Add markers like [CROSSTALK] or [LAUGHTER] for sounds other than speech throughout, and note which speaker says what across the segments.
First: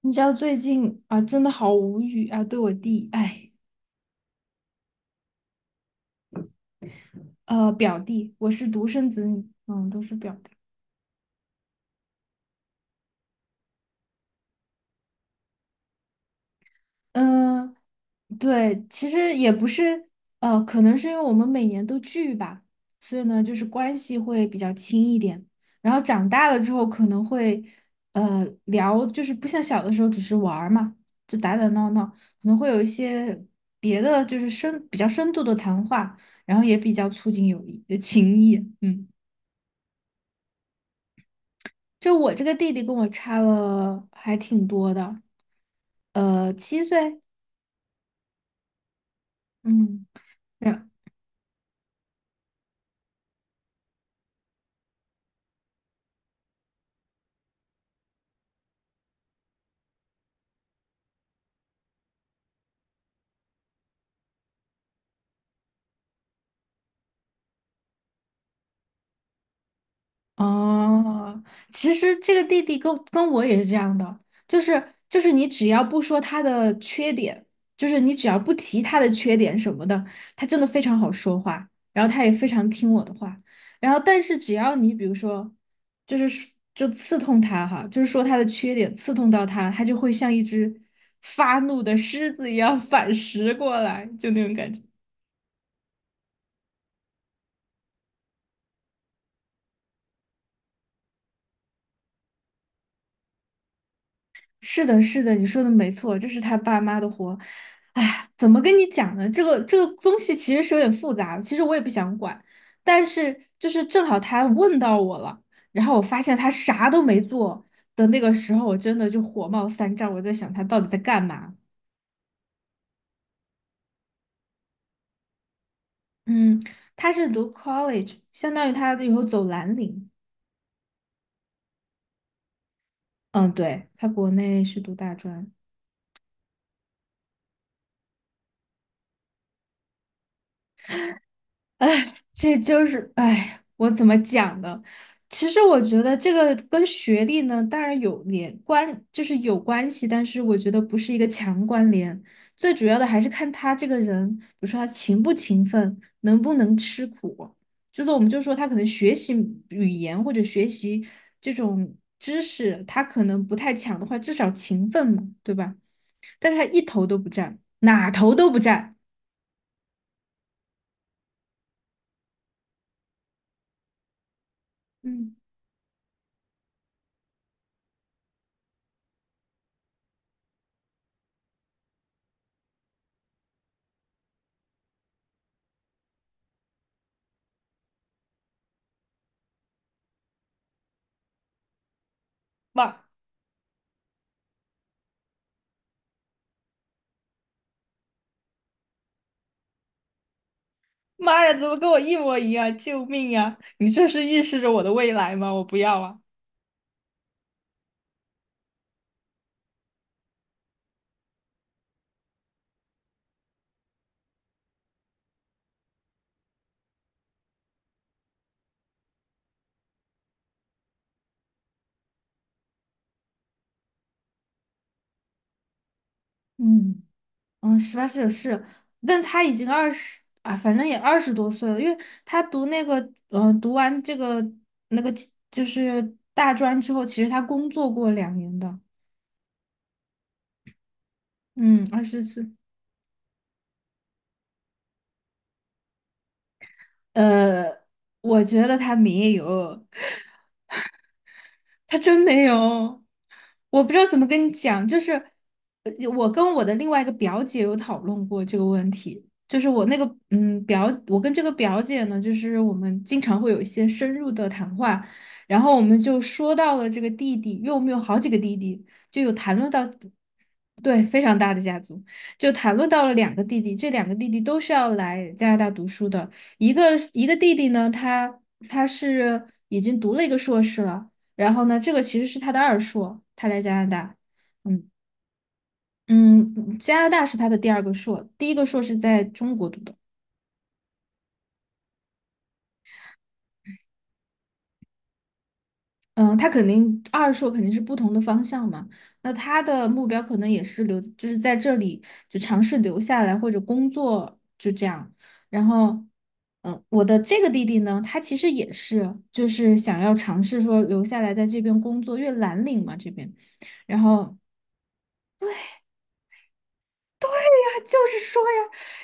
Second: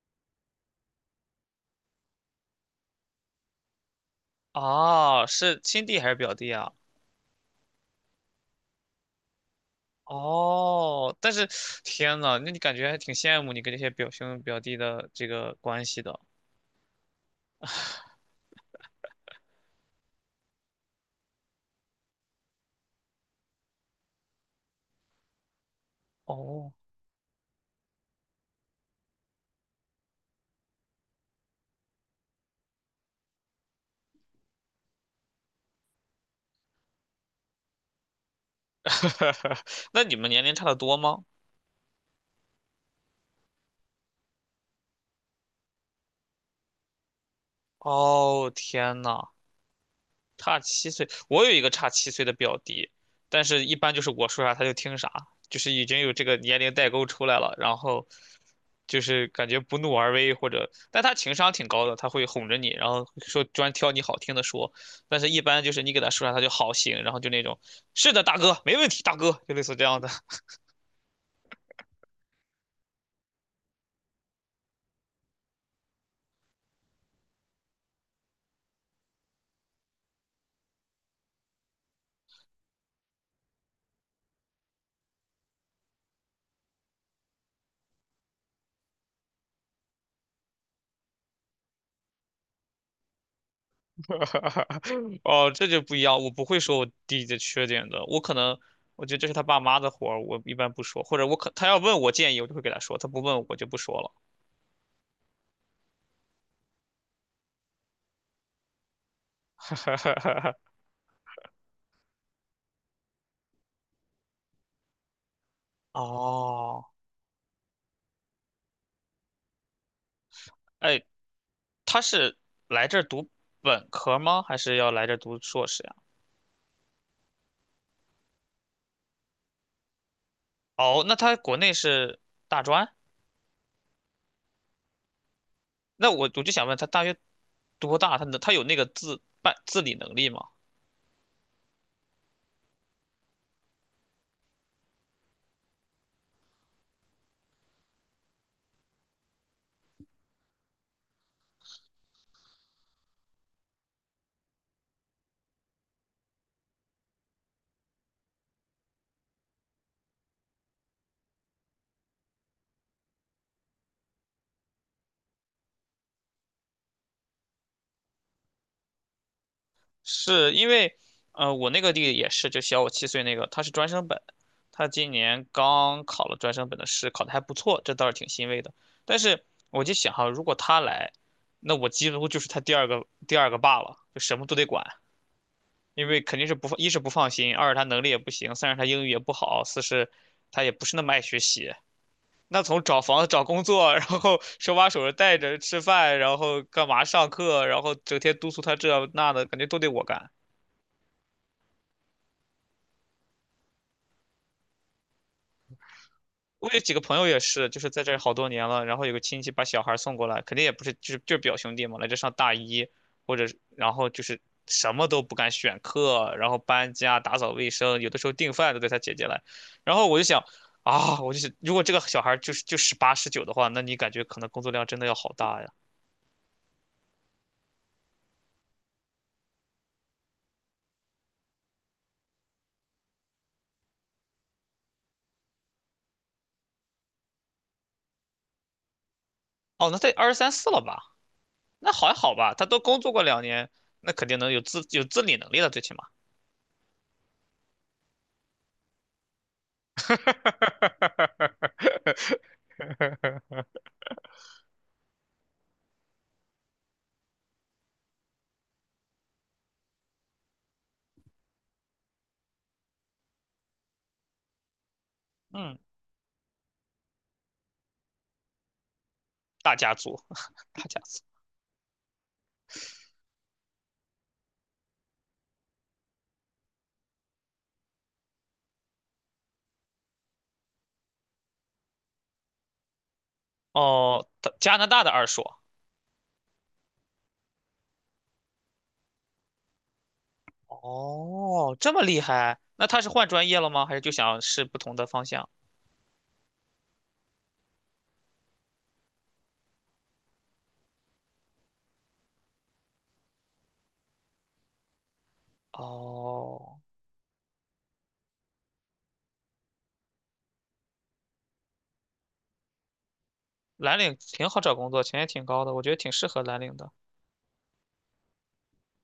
Speaker 1: 你知道最近啊，真的好无语啊！对我弟，哎，
Speaker 2: 哦，是亲弟还是表弟啊？
Speaker 1: 表弟，我是独生子女，嗯，都是表弟。
Speaker 2: 哦，但是天呐，那你感觉还挺羡慕你跟这些表兄表弟的这个关系的。
Speaker 1: 嗯、对，其实也不是，可能是因为我们每年都聚吧，所以呢，就是关系会比较亲一点。然后长大了
Speaker 2: 哦，
Speaker 1: 之后，可能会，聊，就是不像小的时候只是玩儿嘛，就打打闹闹，可能会有一些别的，就是比较深度的谈话，然后也比较促进友谊，情谊，嗯。
Speaker 2: [LAUGHS] 那你们年龄差的多吗？
Speaker 1: 就我这个弟弟跟我差了还挺多的，7岁，
Speaker 2: 哦，天呐，
Speaker 1: 嗯。
Speaker 2: 差七岁，我有一个差七岁的表弟，但是一般就是我说啥他就听啥，就是已经有这个年龄代沟出来了，然后就是感觉不怒而威或者，但他情商挺高的，他会哄着你，然后说专挑你好听的说，但是一般就是你给他说啥他就好行，然后就那种是的大哥没问题大哥，就类似这样的。[LAUGHS]
Speaker 1: 哦，其实这个弟弟跟我也是这样的，就是你只要不说他的缺点，就是你只要不提他的缺点什么的，他真的非常好说话，然后他也非常听我的话，然后但是只要你比如说，就是说就刺痛他哈，就是说他的缺点刺痛到他，他就会像一只发怒的狮子一样 [LAUGHS] 反噬过来，就那种感觉。
Speaker 2: 哦，这就不一样，我不会说我弟弟的缺点的，我可能。我觉得这是他爸妈的活儿，我一般不说，或者我可他要问我建议，我就会给他说，他不问我就不说了。
Speaker 1: 是的，是的，你说的没错，这是他爸妈的活。哎，怎么跟你讲呢？这个东西其
Speaker 2: [LAUGHS]
Speaker 1: 实是有点复杂的，其实我也不想管，但是就是正好他问到我了，然后我发现他
Speaker 2: 哦，
Speaker 1: 啥都没做的那个时候，我真的就火冒三丈，我在想他到底在
Speaker 2: 哎，
Speaker 1: 干嘛？
Speaker 2: 他是来这儿读本科吗？还是要来这儿读硕士呀？
Speaker 1: 嗯，他是读 college，相当于他以后走蓝领。
Speaker 2: 哦，那他国内是大专？
Speaker 1: 嗯，对，他国内是读大专。
Speaker 2: 那我就想问他，大学多大？他有那个自办自理能力吗？
Speaker 1: 哎，这就是哎，我怎么讲呢？其实我觉得这个跟学历呢，当然有关系，但是我觉得不是一个强关联。最主要的还是看他这个人，比如说他勤不勤奋，能不能吃苦。就是我们就说他可能学习语言或者学习这种知识，他可能不太强的话，至少勤奋嘛，对吧？但是他一头都不占，哪头都不占。
Speaker 2: 是因为，我那个弟弟也是，就小我七岁那个，他是专升本，他今
Speaker 1: 嗯，
Speaker 2: 年刚考了专升本的试，考的还不错，这倒是挺欣慰的。但是我就想哈，如果他来，那我几乎就是他第二个爸了，就什么都得管。因为肯定是不放，一是不放心，二是他能力也不行，三是他英语也不好，四是他也不是那么爱学习。那从找
Speaker 1: 哇
Speaker 2: 房子、找工作，然后手把手的带着吃饭，然后干嘛上课，然后整天督促他这那的，感觉都得我干。
Speaker 1: 妈呀，怎么跟我一模一样？救命呀！你这是预示着我的未来吗？我不要啊！
Speaker 2: 我有几个朋友也是，就是在这儿好多年了，然后有个亲戚把小孩儿送过来，肯定也不是，就是表兄弟嘛，来这上大一，或者是然后就是什么都不敢选课，然后搬家、打扫卫生，有的时候订饭都得他姐姐来，然后我就想啊，我就想，如果这个小孩儿就是就18、19的话，那你感觉可能工作量真的要好大呀？
Speaker 1: 嗯嗯，18岁是，但他已经二十啊，反正也20多岁了，因为他读那个读完那个就是大专之后，其实他工作过2年的，
Speaker 2: 哦，那得二十三四了吧？
Speaker 1: 嗯，
Speaker 2: 那
Speaker 1: 二
Speaker 2: 还
Speaker 1: 十
Speaker 2: 好
Speaker 1: 四，
Speaker 2: 吧，他都工作过2年，那肯定能有自有自理能力了，最起码。
Speaker 1: 呃，我觉得他没有，他真没有，我
Speaker 2: [LAUGHS]
Speaker 1: 不知道怎么跟你讲，就是呃我跟我的另外一个表姐有讨论过这个问题，我跟这个表姐呢，就是我们经常会有一些深入的谈话，然后
Speaker 2: 嗯。
Speaker 1: 我们就说到了这个弟弟，因为我们有好几个弟弟，就有谈论
Speaker 2: 大
Speaker 1: 到，
Speaker 2: 家族，[LAUGHS] 大家
Speaker 1: 对，非
Speaker 2: 族。
Speaker 1: 常大的家族，就谈论到了两个弟弟，这两个弟弟都是要来加拿大读书的，一个弟弟呢，他是已经读了一个硕士了。然后呢，这个其实是他的二硕，他来加拿大，
Speaker 2: 哦，他加拿
Speaker 1: 嗯
Speaker 2: 大的二硕。
Speaker 1: 嗯，加拿大是他的第2个硕，第1个硕是在中国读的，
Speaker 2: 哦，这么厉害？那他是换专业了吗？还是就想试不同的方向？
Speaker 1: 嗯，他肯定二硕肯定是不同的方向嘛，那他的目标可能也是留，就是在这里就尝试留下来或者工作就这样，然后。
Speaker 2: 哦，
Speaker 1: 嗯，我的这个弟弟呢，他其实也是，就是想要尝试说留下来在这边工作，因为蓝领嘛这边，
Speaker 2: 蓝
Speaker 1: 然
Speaker 2: 领
Speaker 1: 后
Speaker 2: 挺好找工作，钱也挺高的，我觉得挺适合蓝领的。
Speaker 1: 就是说呀，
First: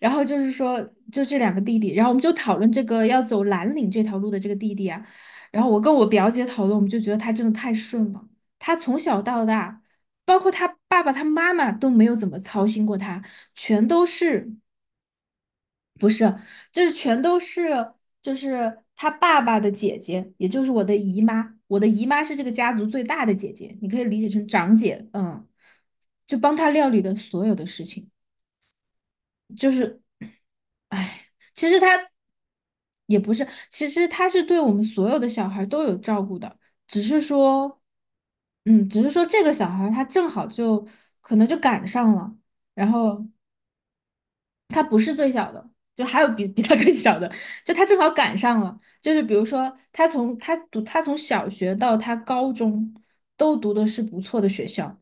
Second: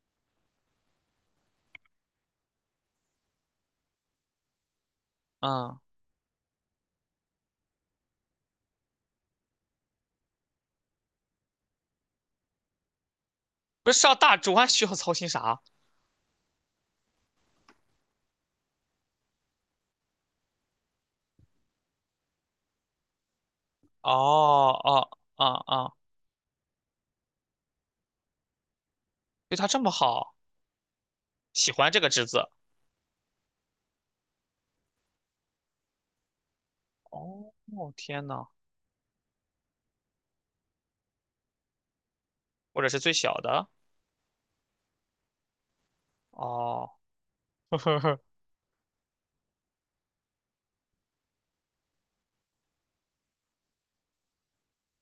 Speaker 1: 然后就是说，就这两个弟弟，然后我们就讨论这个要走蓝领这条路的这个弟弟啊，然后
Speaker 2: 嗯，
Speaker 1: 我跟我表姐讨论，我们就觉得他真的太顺了，他从小到大，包括他爸爸、他妈妈都没有怎么操心过他，全
Speaker 2: 不是
Speaker 1: 都
Speaker 2: 上大
Speaker 1: 是，
Speaker 2: 专 [LAUGHS] 需要操心啥？
Speaker 1: 就是全都是，就是他爸爸的姐姐，也就是我的姨妈，我的姨妈是这个家族最大的姐姐，你可以理解成
Speaker 2: 哦
Speaker 1: 长姐，
Speaker 2: 哦哦
Speaker 1: 嗯，
Speaker 2: 哦，
Speaker 1: 就帮他料理的所有的事情。
Speaker 2: 对他
Speaker 1: 就
Speaker 2: 这么
Speaker 1: 是，
Speaker 2: 好，
Speaker 1: 哎，其
Speaker 2: 喜
Speaker 1: 实
Speaker 2: 欢这个
Speaker 1: 他
Speaker 2: 职子
Speaker 1: 也不是，其实他是对我们所有的小孩都有照顾的，只是
Speaker 2: 哦，
Speaker 1: 说，
Speaker 2: 天呐，
Speaker 1: 嗯，只是说这个小孩他正好就可能就赶上了，
Speaker 2: 或者
Speaker 1: 然
Speaker 2: 是最
Speaker 1: 后
Speaker 2: 小的？
Speaker 1: 他不是最小的，就还有比他
Speaker 2: 哦，
Speaker 1: 更小的，就他正好
Speaker 2: [LAUGHS]
Speaker 1: 赶上了，就是比如说他从小学到他高中都读的是不错的学校。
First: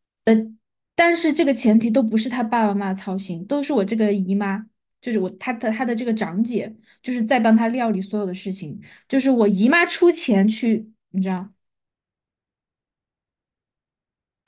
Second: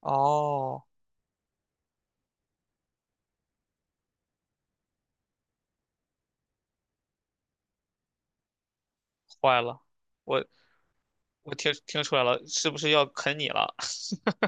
Speaker 2: 哦，
Speaker 1: 但是这个前提都不是他爸爸妈妈操心，都是我这个姨妈，就是我他的这个长姐，就是在帮他料理所有的事情，就是我
Speaker 2: 坏
Speaker 1: 姨
Speaker 2: 了，
Speaker 1: 妈出
Speaker 2: 我
Speaker 1: 钱去，你知道，
Speaker 2: 我听出来了，是不是要啃你了？[LAUGHS]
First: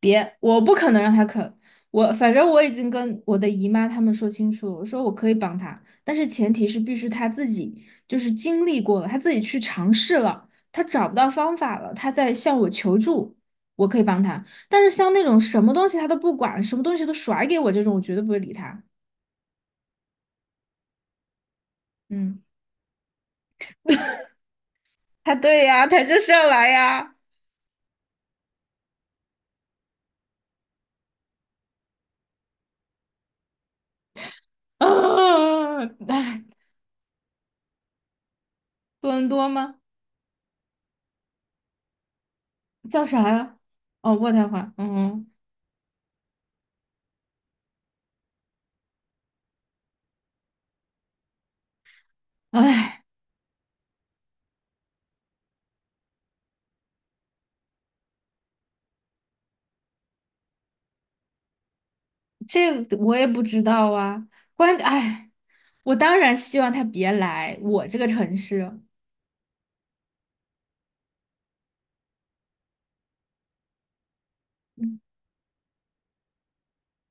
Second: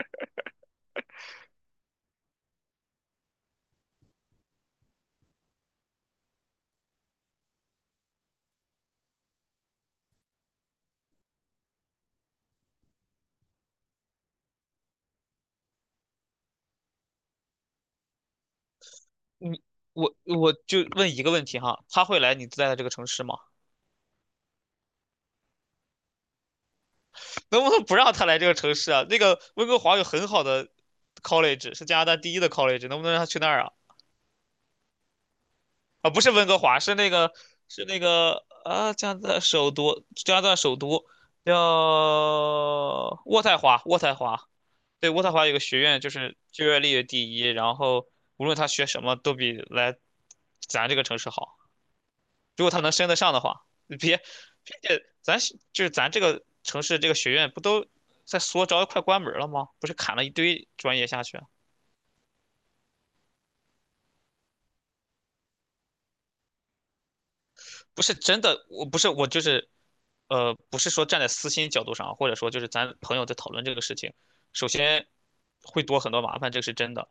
Speaker 1: 别，我不可能让他啃，我反正我已经跟我的姨妈他们说清楚了，我说我可以帮他，但是前提是必须他自己就是经历过了，他自己去尝试了，他找不到方法了，他在向我求助，我可以帮他。但是像那种什么东西他都不管，什么东西都甩给我这种，我绝对不会理他。
Speaker 2: 你我就问一个问题哈，他会来
Speaker 1: 嗯，
Speaker 2: 你在的这个城市吗？
Speaker 1: 他对呀，他就是要来呀。
Speaker 2: [LAUGHS] 能不能不让他来这个城市啊？那个温哥华有很好的 college，是加拿大第一的 college，能不能让他去那儿啊？
Speaker 1: [LAUGHS] 啊，
Speaker 2: 啊，不是
Speaker 1: 哎，
Speaker 2: 温哥华，是那个啊，
Speaker 1: 多
Speaker 2: 加拿
Speaker 1: 伦
Speaker 2: 大
Speaker 1: 多
Speaker 2: 首
Speaker 1: 吗？
Speaker 2: 都，加拿大首都叫
Speaker 1: 叫啥
Speaker 2: 渥太
Speaker 1: 呀？
Speaker 2: 华，渥
Speaker 1: 哦，
Speaker 2: 太
Speaker 1: 渥
Speaker 2: 华，
Speaker 1: 太华。
Speaker 2: 对，渥
Speaker 1: 嗯，
Speaker 2: 太华有个学院，就是就业率第一，然后无论他学什么都比来咱这个城市好。如果他能
Speaker 1: 哎，
Speaker 2: 升得上的话，别且咱就是咱这个城市这个学院不都在缩招，快关门了吗？不是砍了一堆专业下去啊，
Speaker 1: 这个我也不知道啊。关，哎，我当然希望他别来我这
Speaker 2: 不
Speaker 1: 个
Speaker 2: 是
Speaker 1: 城
Speaker 2: 真的，
Speaker 1: 市。
Speaker 2: 我不是我就是，呃，不是说站在私心角度上啊，或者说就是咱朋友在讨论这个事情，首先会多很多麻烦，这个是真的。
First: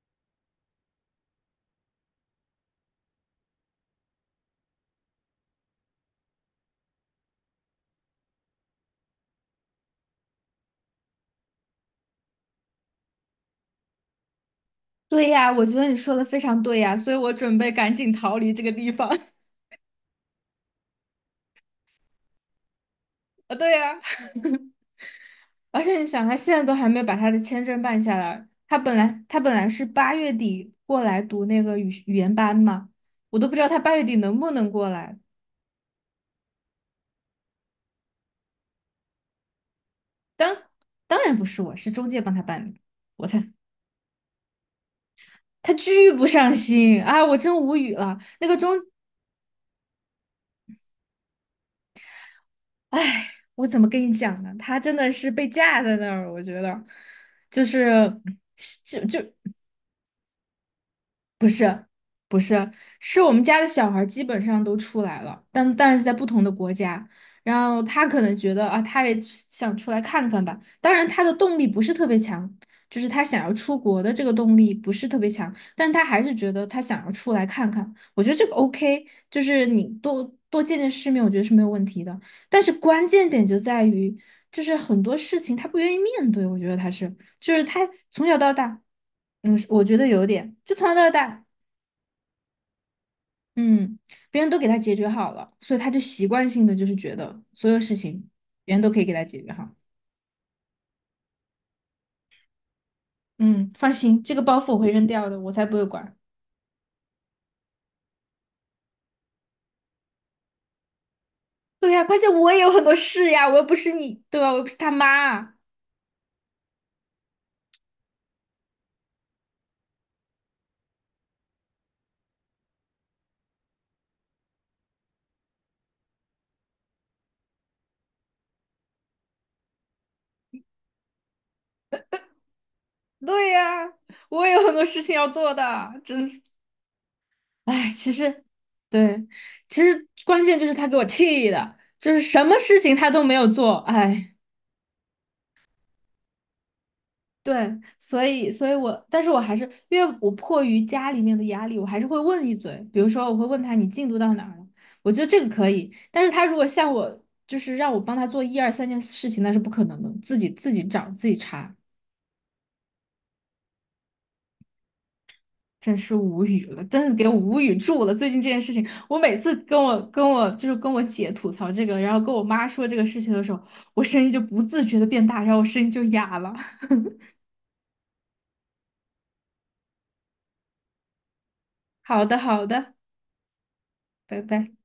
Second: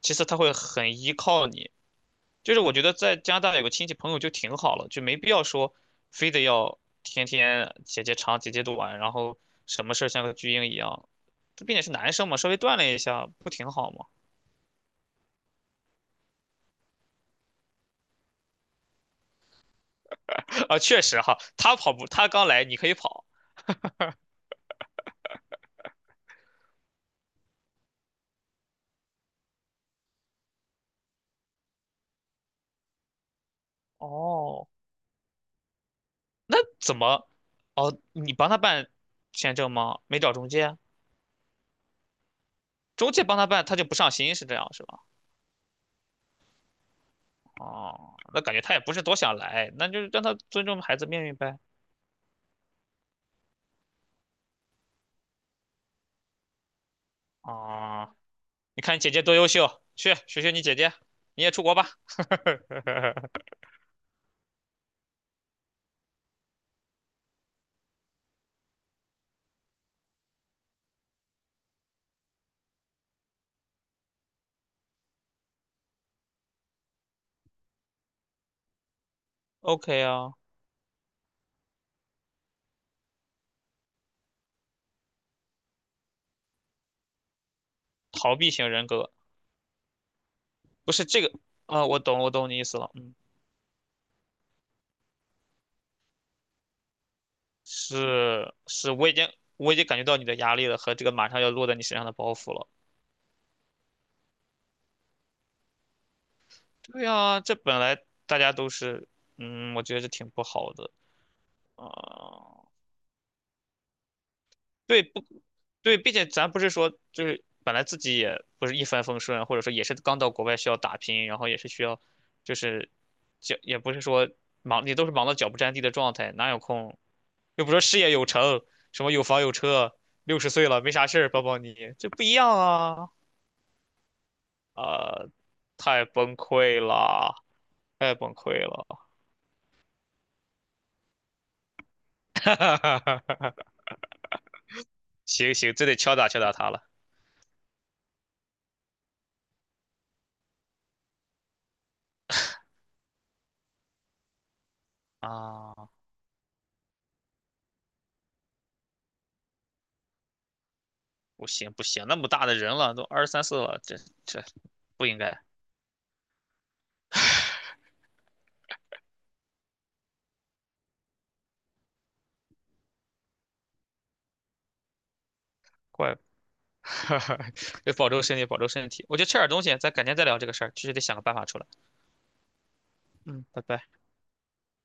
Speaker 2: 其次，他会很依靠你，就是我觉得在加拿大有个亲戚朋友就挺好了，就没必要说非得要天天姐姐长姐姐短，然后什么事儿像个巨婴一样。这毕竟是男生嘛，稍微锻炼一下不挺好吗？
Speaker 1: 对呀，我觉得你说的非常对呀，所以我准备赶紧逃离这个地方。[LAUGHS]
Speaker 2: [LAUGHS] 啊，确实哈，他跑步，他刚来，你可以跑。
Speaker 1: 啊，对呀。而且你想，他现在都还没有把他的签证办下来。他本来是八月底过来读那个语言班嘛，我都不知道他八月底能不
Speaker 2: 哦，
Speaker 1: 能过来。
Speaker 2: 那怎么？哦，你帮他办签证吗？没找中
Speaker 1: 当
Speaker 2: 介？
Speaker 1: 当然不是我，是中介帮他办的。
Speaker 2: 中介
Speaker 1: 我
Speaker 2: 帮他
Speaker 1: 才
Speaker 2: 办，他就不上心，是这样是吧？
Speaker 1: 他巨不上心啊，我真无语
Speaker 2: 哦，
Speaker 1: 了。
Speaker 2: 那
Speaker 1: 那
Speaker 2: 感
Speaker 1: 个
Speaker 2: 觉他
Speaker 1: 中，
Speaker 2: 也不是多想来，那就让他尊重孩子命运呗。
Speaker 1: 唉，我怎么跟你讲呢？他真的是被架在那儿，我觉得就是
Speaker 2: 啊，你看你
Speaker 1: 就
Speaker 2: 姐
Speaker 1: 就
Speaker 2: 姐多优秀，去学学你姐姐，你也出国吧。
Speaker 1: 不是，是我们
Speaker 2: [LAUGHS]
Speaker 1: 家的小孩儿基本上都出来了，但但是在不同的国家，然后他可能觉得啊，他也想出来看看吧。当然，他的动力不是特别强，就是他想要出国的这个动力不是特别强，但他还是觉得他想要出来看看。我觉得这个 OK，就是你
Speaker 2: OK
Speaker 1: 多
Speaker 2: 啊，
Speaker 1: 多见见世面，我觉得是没有问题的。但是关键点就在于，就是很多事情他不愿意面对，我觉得他是，就是他从
Speaker 2: 逃
Speaker 1: 小
Speaker 2: 避
Speaker 1: 到
Speaker 2: 型
Speaker 1: 大，
Speaker 2: 人格
Speaker 1: 嗯，我觉得有点，就从小
Speaker 2: 不是
Speaker 1: 到
Speaker 2: 这个
Speaker 1: 大。
Speaker 2: 啊，我懂，我懂你意思了，嗯，
Speaker 1: 嗯，别人都给他解决好了，所以他就习惯性的就是觉得所有事情
Speaker 2: 是
Speaker 1: 别人都
Speaker 2: 是，
Speaker 1: 可以
Speaker 2: 我
Speaker 1: 给
Speaker 2: 已
Speaker 1: 他
Speaker 2: 经
Speaker 1: 解决好。
Speaker 2: 我已经感觉到你的压力了和这个马上要落在你身上的包袱了。
Speaker 1: 嗯，放心，这个包袱我会扔掉的，我才不会管。
Speaker 2: 对啊，这本来大家都是，嗯，我觉得这挺不好的啊。
Speaker 1: 对呀，关键我也有很多事呀，我又不是你，对吧？我又不是他
Speaker 2: 对不？
Speaker 1: 妈。
Speaker 2: 对，并且咱不是说就是本来自己也不是一帆风顺，或者说也是刚到国外需要打拼，然后也是需要，就是脚也不是说忙，也都是忙到脚不沾地的状态，哪有空？又不说事业有成，什么有房有车，60岁了没啥事儿，抱抱你，这不一样啊！
Speaker 1: 对呀，我也有很多事情
Speaker 2: 啊，
Speaker 1: 要做的，
Speaker 2: 太
Speaker 1: 真
Speaker 2: 崩
Speaker 1: 是。
Speaker 2: 溃了，
Speaker 1: 哎，其
Speaker 2: 太崩
Speaker 1: 实，
Speaker 2: 溃了，
Speaker 1: 对，其实关键就是他给我气的，就是什么事情他都没有
Speaker 2: [LAUGHS]
Speaker 1: 做，哎。
Speaker 2: 行行，这得敲打敲打他了
Speaker 1: 对，所以，所以我，但是我还是因为我迫于家里面的压力，我还是会问一嘴。比如说，我会问他你进度到哪儿了？我觉得这个可
Speaker 2: 啊！
Speaker 1: 以。但是他如果像我，就是让我帮他做1、2、3件事情，那是不可能的，自己找自己
Speaker 2: 不行
Speaker 1: 查，
Speaker 2: 不行，那么大的人了，都二十三四了，这不应该，
Speaker 1: 真是无语了，真是给我无语住了。最近这件事情，我每次跟我姐吐槽这个，然后跟我妈说这个事情的时候，我声音就不自觉的变大，然后我声音就
Speaker 2: 怪，
Speaker 1: 哑了。
Speaker 2: [LAUGHS]
Speaker 1: [LAUGHS]
Speaker 2: 哈哈，得保重身体，保重身体。我觉得吃点东西，咱改天再聊这个事儿，确实得想个办法出来。
Speaker 1: 好的，好的，
Speaker 2: 嗯，拜拜。
Speaker 1: 拜拜。